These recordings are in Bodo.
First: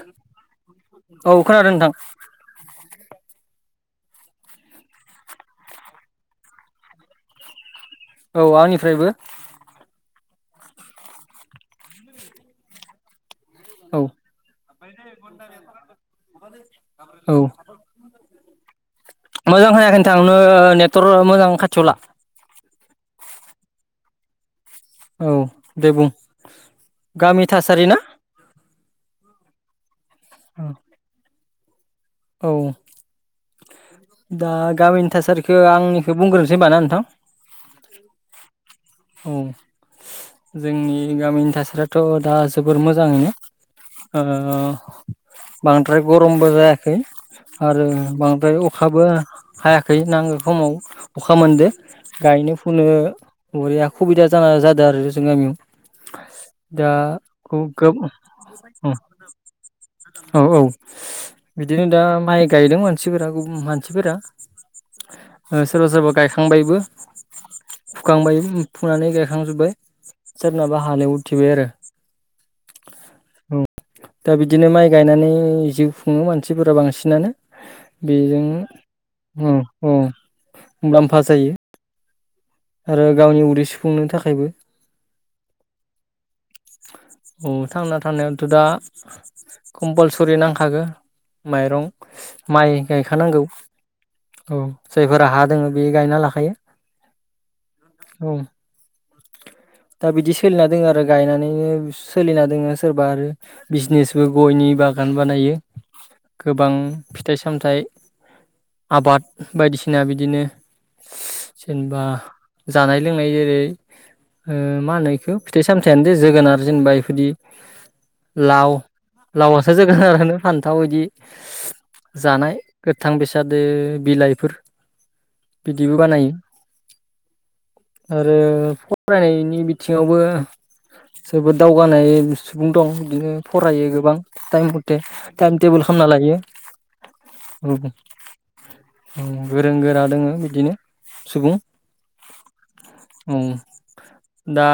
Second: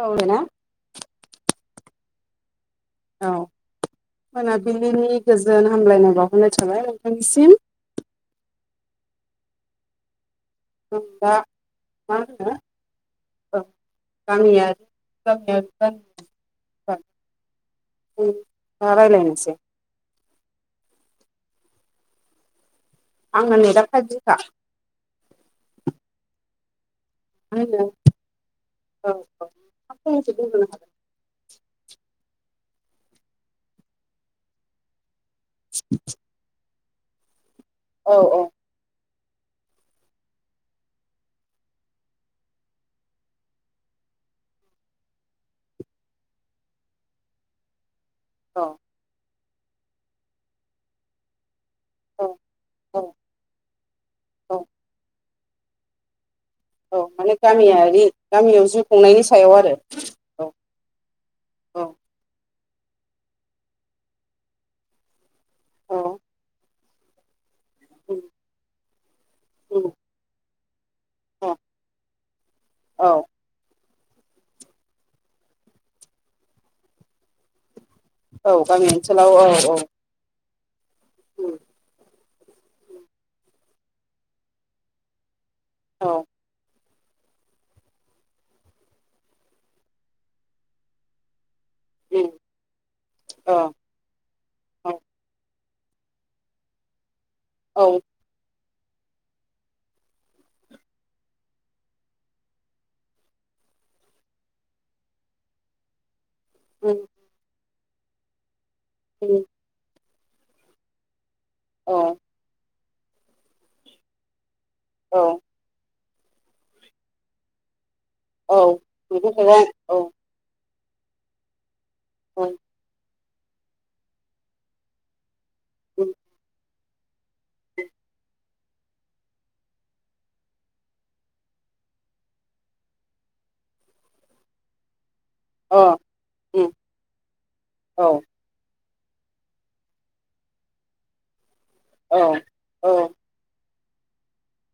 औ नोंना औ खोनादों नोंथां। औ मोनाबिलिनि गोजोन हामलायनाय बावहरनाय थाबाय नोंथांनिसिम। औ आंनिफ्रायबो होनबा मा होनो। औ। गामियारि गामियारि औ। मख रायलायनोसै। सिगांनो नेटवर्क मोजां खाथियावला आंना नेटा पायबजि खा। औ दे बुं गामि आंनो थासारि ना औ औफसमोन हाग। औ दा गामिनि थासारिखौ आंनिखौ बुंग्रोनोसै होनबाना। औ औ औ जोंनि गामिनि थासारियाथ' दा जोबोर मोजाङैनो। ओ बांद्राय गरमबो जायाखै आरो। बांद्राय औ अखाबो हा हायाखै नांगो समाव अखा मोनदो। औ गायनो फुनो औ बरिया खुबिदा जाना औ जादों आरो जों गामियाव दा औ माने गो गामियारि गामियाव जिउ खुंनायनि सायाव आरो। औ औ औ बिदिनो दा माइ। गायदों मानसिफोरा गुबुन मानसिफोरा सोरबा औ सोरबा गायखांबायबो। उम फुखांबाय फुनानै गायखांजोब्बाय उम सोरनाबा। हालव उथिबाय औ आरो। औ दा बिदिनो माइ गायनानै जिउ खुङो मानसिफोरा बांसिनानो बेजों औ गामि ओनसोलाव औ औ मुलाम्फा जायो। उम आरो गावनि उदै सुफुंनो थाखायबो। औ औ थांना थानायावथ' दा कम्पालसरि नांखागो। माइरं उम माइ गायखानांगौ औ औ जायफोरा हा दङ। बे गायना लाखायो औ। दा बिदि सोलिना दोङ आरो गायनानैनो सोलिना दोङो सोरबा आरो बिजनेसबो गयनि बागान बानायो गोबां उम फिथाइ सामथाइ। आबाद उम बायदिसिना बिदिनो जेनेबा। औ जानाय लोंनाय जेरै ओ मा होनो औ बेखौ फिथाइ सामथायानो। जोगोनार जेनबा बेफोरदि औ लाव मैगं थाइगं लावआसो औ जोगोनारानो फान। गोथाव बिदि औ जानाय गोथां बेसाद बिलाइफोर बिदिबो उम, बानायो आरो। फरायनायनि बिथिङावबो। जोबोद दावगानाय सुबुं दं बिदिनो फरायो गोबां टाइम मथे टाइम टेबोल अ खालामना लायो उम, ओम औ गोरों गोरा दोङो बिदिनो सुबुं औ औ उम दा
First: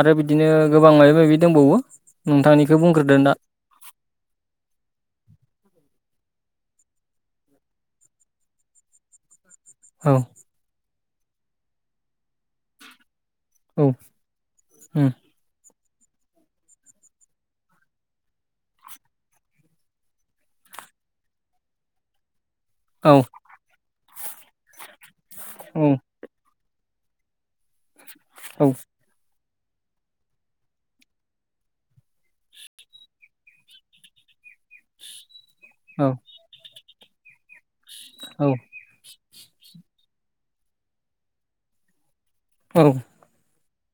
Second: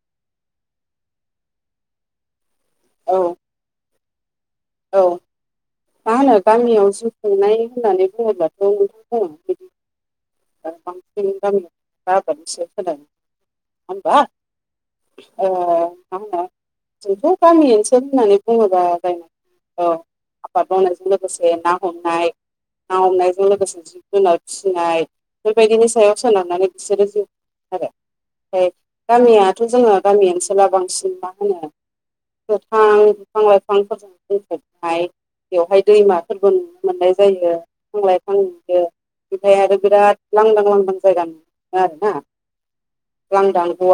आरो बिदिनो गोबां माबि माबि दंबावो नोंथांनि बेखौ औ बुंग्रोदो ना औ मा होनो गामियाव जिउ खुंनाय होननानै बुङोब्लाथ' नोंथांङ बिदि औ [unintelligible] [unintelligible] औ मा उम होनो जोंथ' गामि ओनसोल होननानै बुङोब्ला जाय औ आबाद मावनायजों लोगोसे ना हमनाय ना औ हमनायजों लोगोसे जिब जुनार फिसिनाय बेबायदिनि उम सायाव सोनारनानै बिसोरोआरो फ्राय औ गामिया थ' जोङो गामि ओनसोलाव बांसिन मा होनो गोफां बिफां लाइफांफोरजों दजोबहबाय बेवहाय औ दैमाफोरबो मोननाय जायो फांलाय औ फांयो ओमफ्राय आरो बिराद लांदां लांदां जायगा मोन आर ना औ दां गव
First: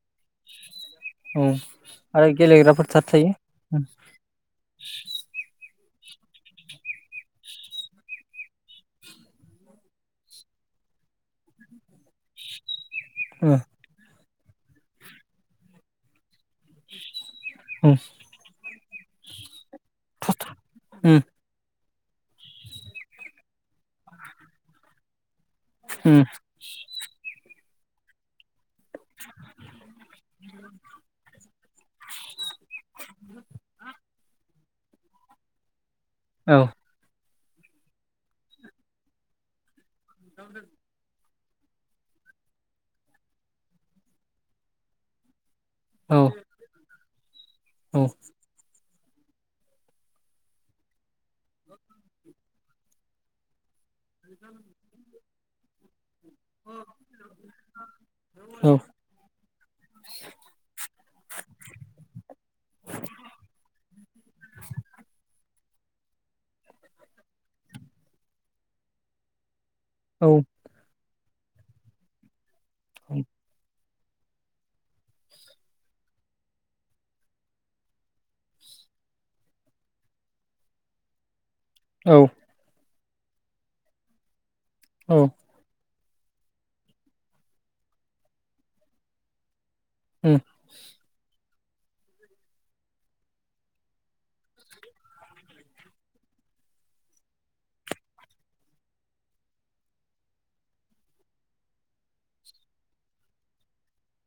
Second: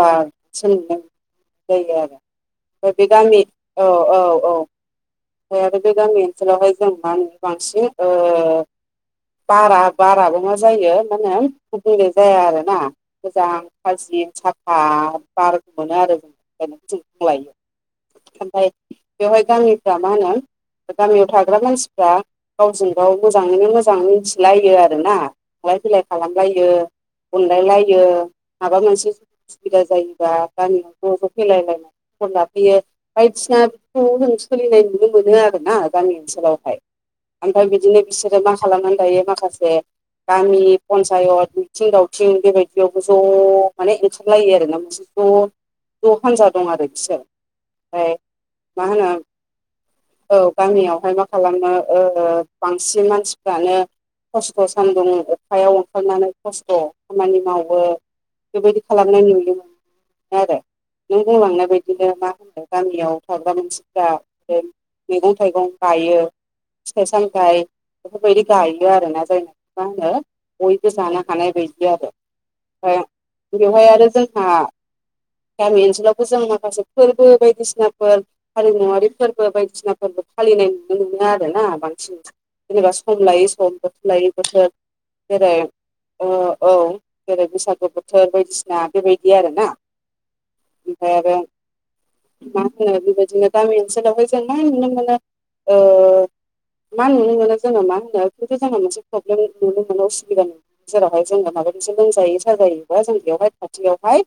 सोंनो औ जायो गेलेग्राफोर आरो थार बे थायो गामि उम औ औ औ ओफ्राय आरो बे गामि ओनसोलावहाय जों मा होनो बांसिन ओ बारा बाराबो मा जायो माने बैनाय जाया आरोना मोजां खालसि साफा बार मोनो आरो जोंजाय लायो उम ओमफ्राय बेवहाय गामिफ्रा मा होनो उम गामियाव थाग्रा मानसि फ्रा गावजों गाव मोजाङैनो मोजां मिथिलायो आरोना थांलाय फैलाय उम खालामलायो अनलायलायो माबा मोनसेसुबिदा जायोबा गामियाव ज' ज' फैलायलायनाय खलाब बियो बायदिनाफोरखौ जों सोलिनाय नुनो मोनो आरोना गामि औ ओनसोलावहाय ओमफ्राय बिदिनो बिसोरो मा खालामनानै दायो माखासे गामि पन्सायत मिथिं दावथिं बेबायदियावबो ज' माने ओंखारलायो आरोना मोनसे ज' औ ज हान्जा दं आरो बिसोर औ ओमफ्राय मा होनो औ गामियावहाय मा खालामो ओ बांसिन मानसिफ्रानो खस्थ' सान्दुं अखायाव ओंखारनानै खस्थ' खामानि मावो औ बेबायदि खालामनाय नुयोमोन आरो नों बुंलांनाय बायदिनो मा होनो गामियाव थाग्रा मानसि दा ओ मैगं थाइगं गायो फिथाइ सामथाय बेफोरबायदि गायो आरोना जायनो मा होनो औ उम बयबो जानो हानाय बायदि आरो फ्राय बेवहाय आरो जोंहा गामि ओनसोलावबो जों माखासे फोरबो बायदिसिनाफोर हारिमुवारि फोरबो बायदिसिना फोरबो फालिनाय नुनो मोनो आरोना औ बांसिन जेनेबा सम लायै सम बोथोर लायै बोथोर औ जेरै ओ औ जेरै बैसागु बोथोर बायदिसिना बेबायदि आरोना ओमफाय आरो [unintelligible] जोंना‌ गामि ओनसोलावहाय जों मा नुनो मोनो ओ मा नुनो मोनो जोङो मा होनो खिन्थु जोंहा मोनसे प्रब्लेम नुनो मोनो असुबिदा नु जेरावहाय जोंङो मा [unintelligible] लोमजायो साजायोब्ला जों बेवहाय खाथियावहाय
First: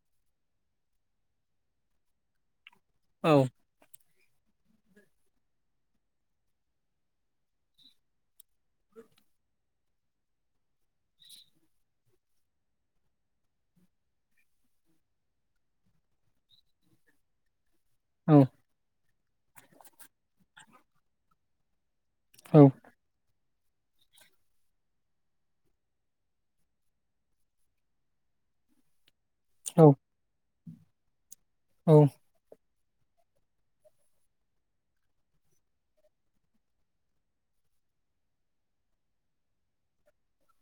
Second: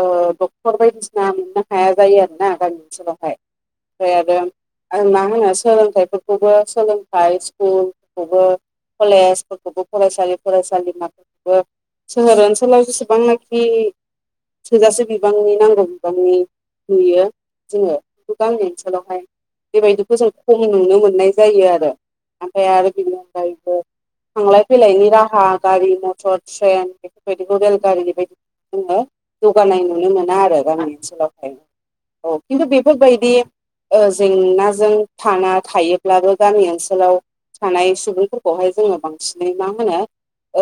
ओ डक्टर बायदिसिना मोननो हाया जायो आरोना गामि ओनसोलावहाय औ। ओमफ्राय आरो मा होनो सोलोंथाइफोरखौबो सोलोंथाइ स्कुलखौबो कलेजफोरखौबो फरायसालि फरायसालिमाफोरखौबो सोहोर ओनसोलाव जेसेबांनोखि थोजासे बिबांनि नांगौ बिबांनि नुयो जोङो औ गामि ओनसोलावहाय बेबायदिखौ जों खम नुनो मोननाय जायो आरो। आमफाय औ आरो बिनो [inaudible] थांलाय फैलायनि राहा गारि मथर ट्रेन बेफोरबायदिखौ रेलगारि बेबायदि जोङो जौगानाय नुनो मोना आरो गामि ओनसोलाव। औ। बेफोरबायदि ओ जेंनाजों थांना थायोब्लाबो गामि ओनसोलाव थानाय सुबुंफोरखौहाय जोङो बांसिनै मा होनो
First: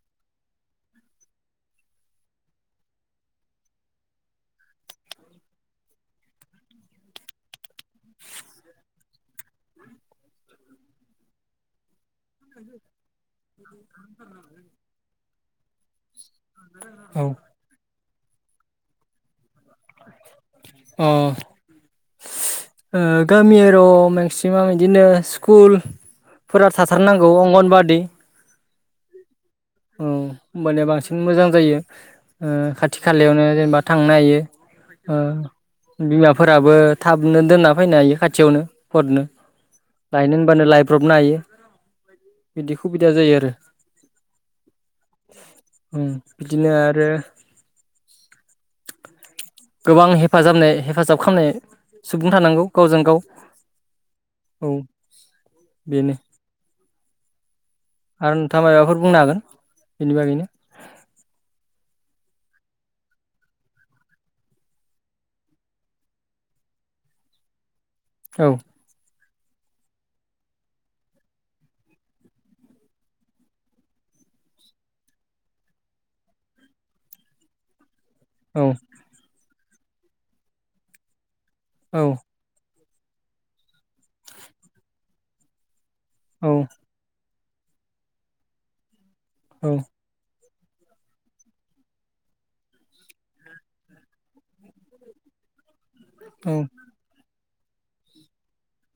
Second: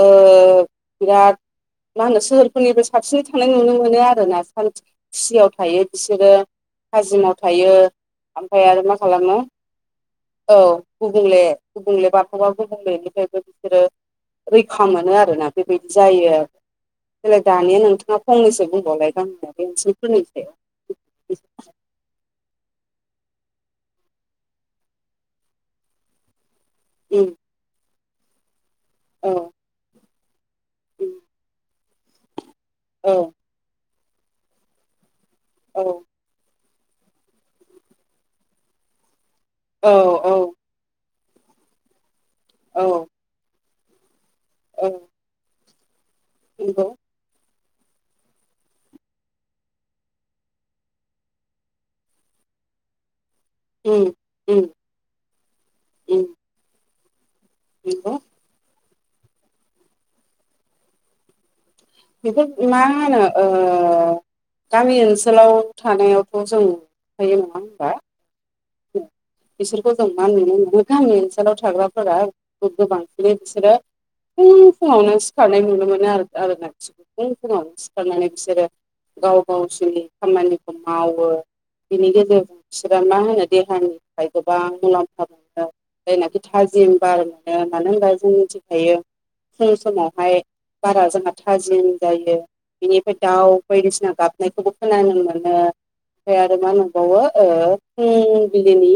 ओ बिराद मा होनो सोहोरफोरनिबो साबसिनै थानाय नुनो मोनो आरो ना सान्थि खुसियाव थायो बिसोरो। थाजिमाव थायो ओमफ्राय आरो मा खालामो [inaudible] औ। गुबुंले गुबुंले बार [unintelligible] गुबुंलेनिफ्रायबो बिसोरो रैखा मोनो आरोना बेबायदि जायो आरो। अ देलाय दानिया नोंथाङा फंनैसो बुंबावलाय गामियारि ओनसोलफोरनि सायाव। ओ गामि‌ एर' मेक्सिमाम बिदिनो स्कुल फोरा थाथारनांगौ उम अंगनबादि औ। औ होमबानिया बांसिन मोजां जायो। ओ खाथि औ खालायावनो जेनेबा थांनो हायो औ बिमाफोरा बो थाबनो दोनना फैनो हायो खाथियावनो फटनो औ लायनो औ होनबानो लायब्रबनो हायो। बिदि औ सुबिदा जायो आरो। औ। उम बिदिनो नंगौ आरो गोबां हेफाजाबनाय हेफाजाब खालामनाय सुबुं थानांगौ गावजों गाव। उम उम औ [inaudible] बेनो उम। नंगौ आरो नोंथाङा माबाफोर बुंनो हागोन बेनि बागैनो? बेफोर‌ मा होनो ओ गामि ओनसोलाव थानायावथ' जों थायो नङा होनबा? औ [inaudible] बिसोरखौ जों मा नुनो मोनो गामि ओनसोलाव थाग्राफोरा गोबांसिनै बिसोरो फुं फुङावनो सिखारनाय नुनो मोनो आरो आरो फुं फुङावनो सि सिखारनानै औ बिसोरो गाव गावसोरनि खामानिखौ मावो औ बिनि गेजेरजों बिसोरो मा होनो देहानिफ्राय गोबां मुलाम्फा मोनो जायनाखि औ थाजिम बार ओ मानो होनबा जों मिथिखायो औ फुं समावहाय बारा जोंहा थाजिम जायो। बिनिफ्राय दाउ बायदिसिना गाबनायखौबो खोनानो मोनो। ओमफ्राय औ आरो मा नुबावो ओ फुंबिलिनि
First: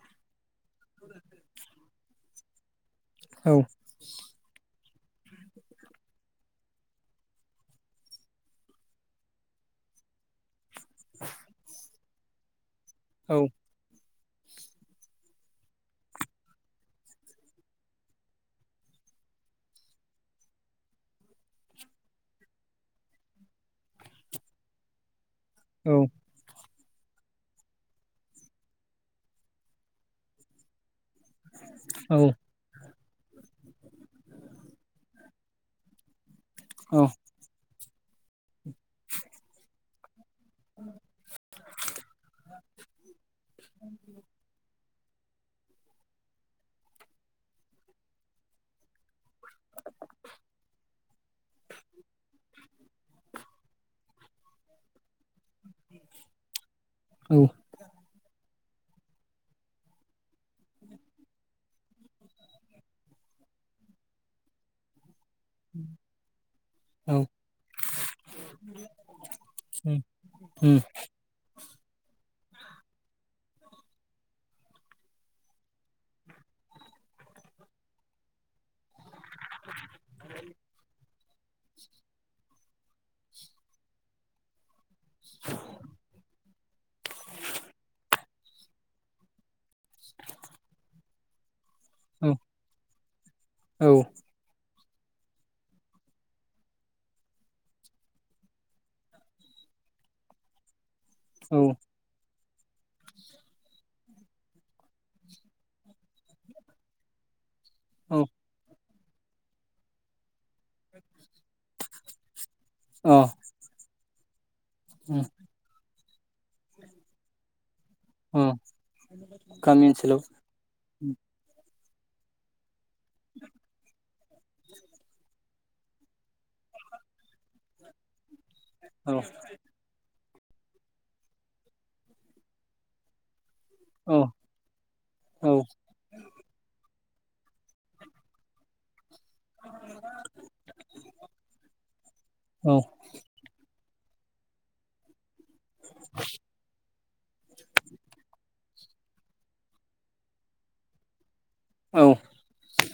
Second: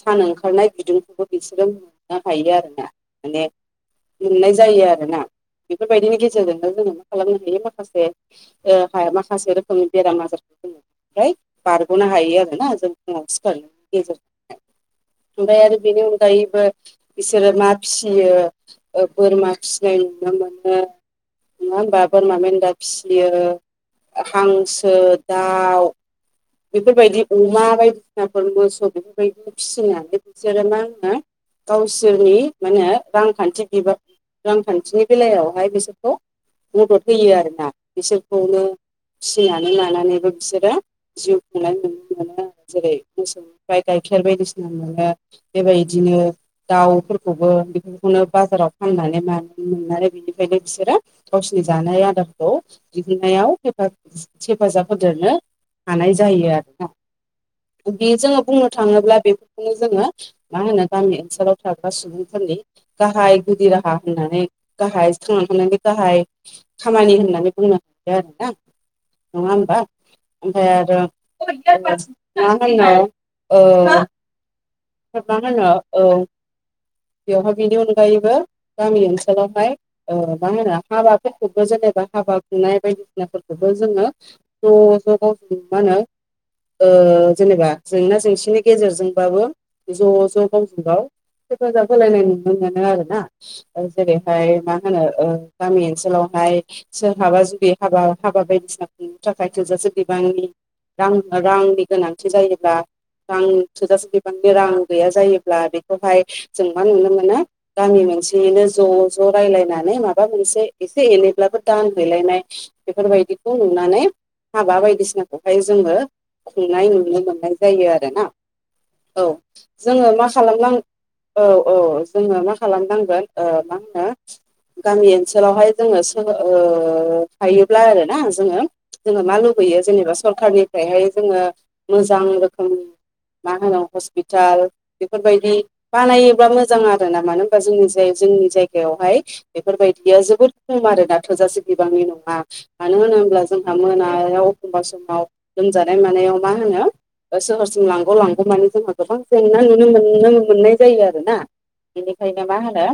सान ओंखारनाय बिदुंखौबो बिसोरो मोननो हायो आरोना‌ माने औ मोननाय जायो आरोना। बेफोरबायदिनि गेजेरजोंनो जोङो मा खालामनो हायो माखासे ओ माखासे रोखोमनि बेराम आजार फ्राय बारग'नो हायो आरोना जों फुङाव औ सिखारनायनि गेजेरजों। ओमफ्राय आरो बेनि अनगायैबो बिसोरो ना फिसियो‌ ओ बोरमा फिसिनाय [unintelligible] नङा होमबा बोरमा मेन्दा फिसियो, हांसो दाउ औ बेफोरबायदि अमा बायदिसिनाफोर मोसौ बेफोरबायदिनो फिसिनानै बिसोरो मा होनो औ औ गावसोरनि मा होनो रांखान्थि बिबां रांखान्थिनि बेलायावहाय बिसोरखौ औ मदद होयो आरोना। बिसोरखौनो फिसिनानै लानानैबो बिसोरो जिउ खुंनाय नुनो मोनो जेरै मोसौ गाइखेर बायदिसिना मोनो बेबायदिनो दाउफोरखौबो बेफोरखौनो बाजाराव फाननानै मानानै मोननानै बेनिखायनो बिसोरो गावसोरनि जानाय आदारखौ दिहुनन्नायाव हेफाजाब होदेरनो हानाय जायो आरोना उम बे जोङो बुंनो थाङोब्ला बेफोरखौनो जोङो मा होनो गामि ओनसोलाव थाग्रा सुबुंफोरनि गाहाय गुदि राहा होननानै गाहाय थांनानै थानायनि गाहाय खामानि होननानै बुंनो हायो आरोना नङा होमबा ओमफ्राय उम आरो ओ मा होननो ओ मा होनो औ बेवहाय बिनि अनगायैबो गामि ओनसोल सोल आवहाय ओ मा होनो हाबा फोरखौबो जेनेबा हाबा खुंनाय बायदिसिनाफोरखौबो जोङो [unintelligible] मा होनो ओ जेनेबा जेंना जेंसिनि गेजेरजोंबाबो ज ज गावजों गाव हेफाजाब होलायनाय औ नुनो मोनो आरो ना ओ औ जेरैहाय मा मा होनो ओ गामि ओनसोलावहाय सोरहाबा जुदि हाबा हाबा बायदिसिना खुंनो थाखाय थोजासे बिबांनि रां औ रांनि गोनांथि जायो ब्ला रां थोजासे बिबांनि रां गैया जायोब्ला बेखौहाय जों मा नुनो मोनो गामि औ मोनसेनिनो ज ज रायलायनानै माबा मोनसे एसे एनैब्लाबो दान हैैलायनाय अ बेफोरबायदिखौ नुनानै हाबा उम बायदिसिनाखौहाय जोङो खुंनाय नुनो मोननाय जायो आरोना अ औ गामि जोङो ओनसोलाव मा खालामनां औ अ जोङो मा खालामनांगोन ओ मा होनो गामि ओसोल ओनसोलावहाय जोङो सोलों ओ थायोब्ला आरो ना जोङो जोङो औ मा लुबैयो जेनेबा सरखारनिफ्रायहाय जोङो मोजां रोखोम मा होनो औ हस्पिटाल औ बेफोरबायदि बानायोब्ला मोजां आरो ना मानो होनबा जोंनिजाय जोंनि जायगायावहाय बेफोरबायदिया जोबोद खम आरो दा थोजासे बिबांनि नङा औ मानो होनोब्ला जों ना मोनायाव एखमबा समाव लोमजानाय मानायाव मा होनो सोहोरसिम लांगौ लांगौ मानि जोंहा गोबां जेंना नुनो मोननो मोननाय जायो आरो ना औ बेनिखायनो मा होनो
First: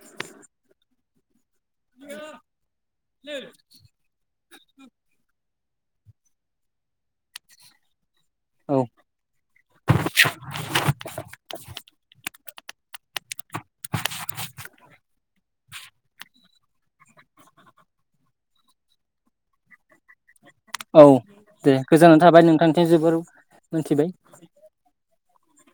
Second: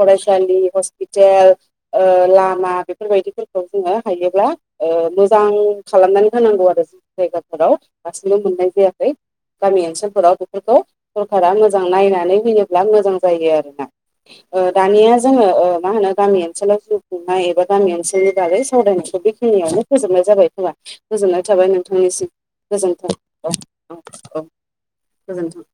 फरायसालि हस्पिटेल ओ लामा बेफोरबायदिफोरखौ जोङो हायोब्ला ओ मोजां खालामनानै होनांगौ आरो [unintelligible] जायगाफोराव आथिखाल नुनो मोननाय औ जायाखै गामि ओनसोलफोराव बेफोरखौ सरकारा मोजां नायनानै होयो ब्ला मोजां जायो आरोना ओ दानिया जोङो ओ मा होनो गामि ओनसोलाव जिउ खुंनाय एबा गामि ओनसोलनि बागै सावराय बेखिनियावनो फोजोबनाय जाबाय खोमा औ गोजोननाय थाबाय दे गोजोननाय नोंथांनिसिम थाबाय नोंथांनिथिं गोजोनथों। जोबोर औ मोनथिबाय औ औ गोजोनथों।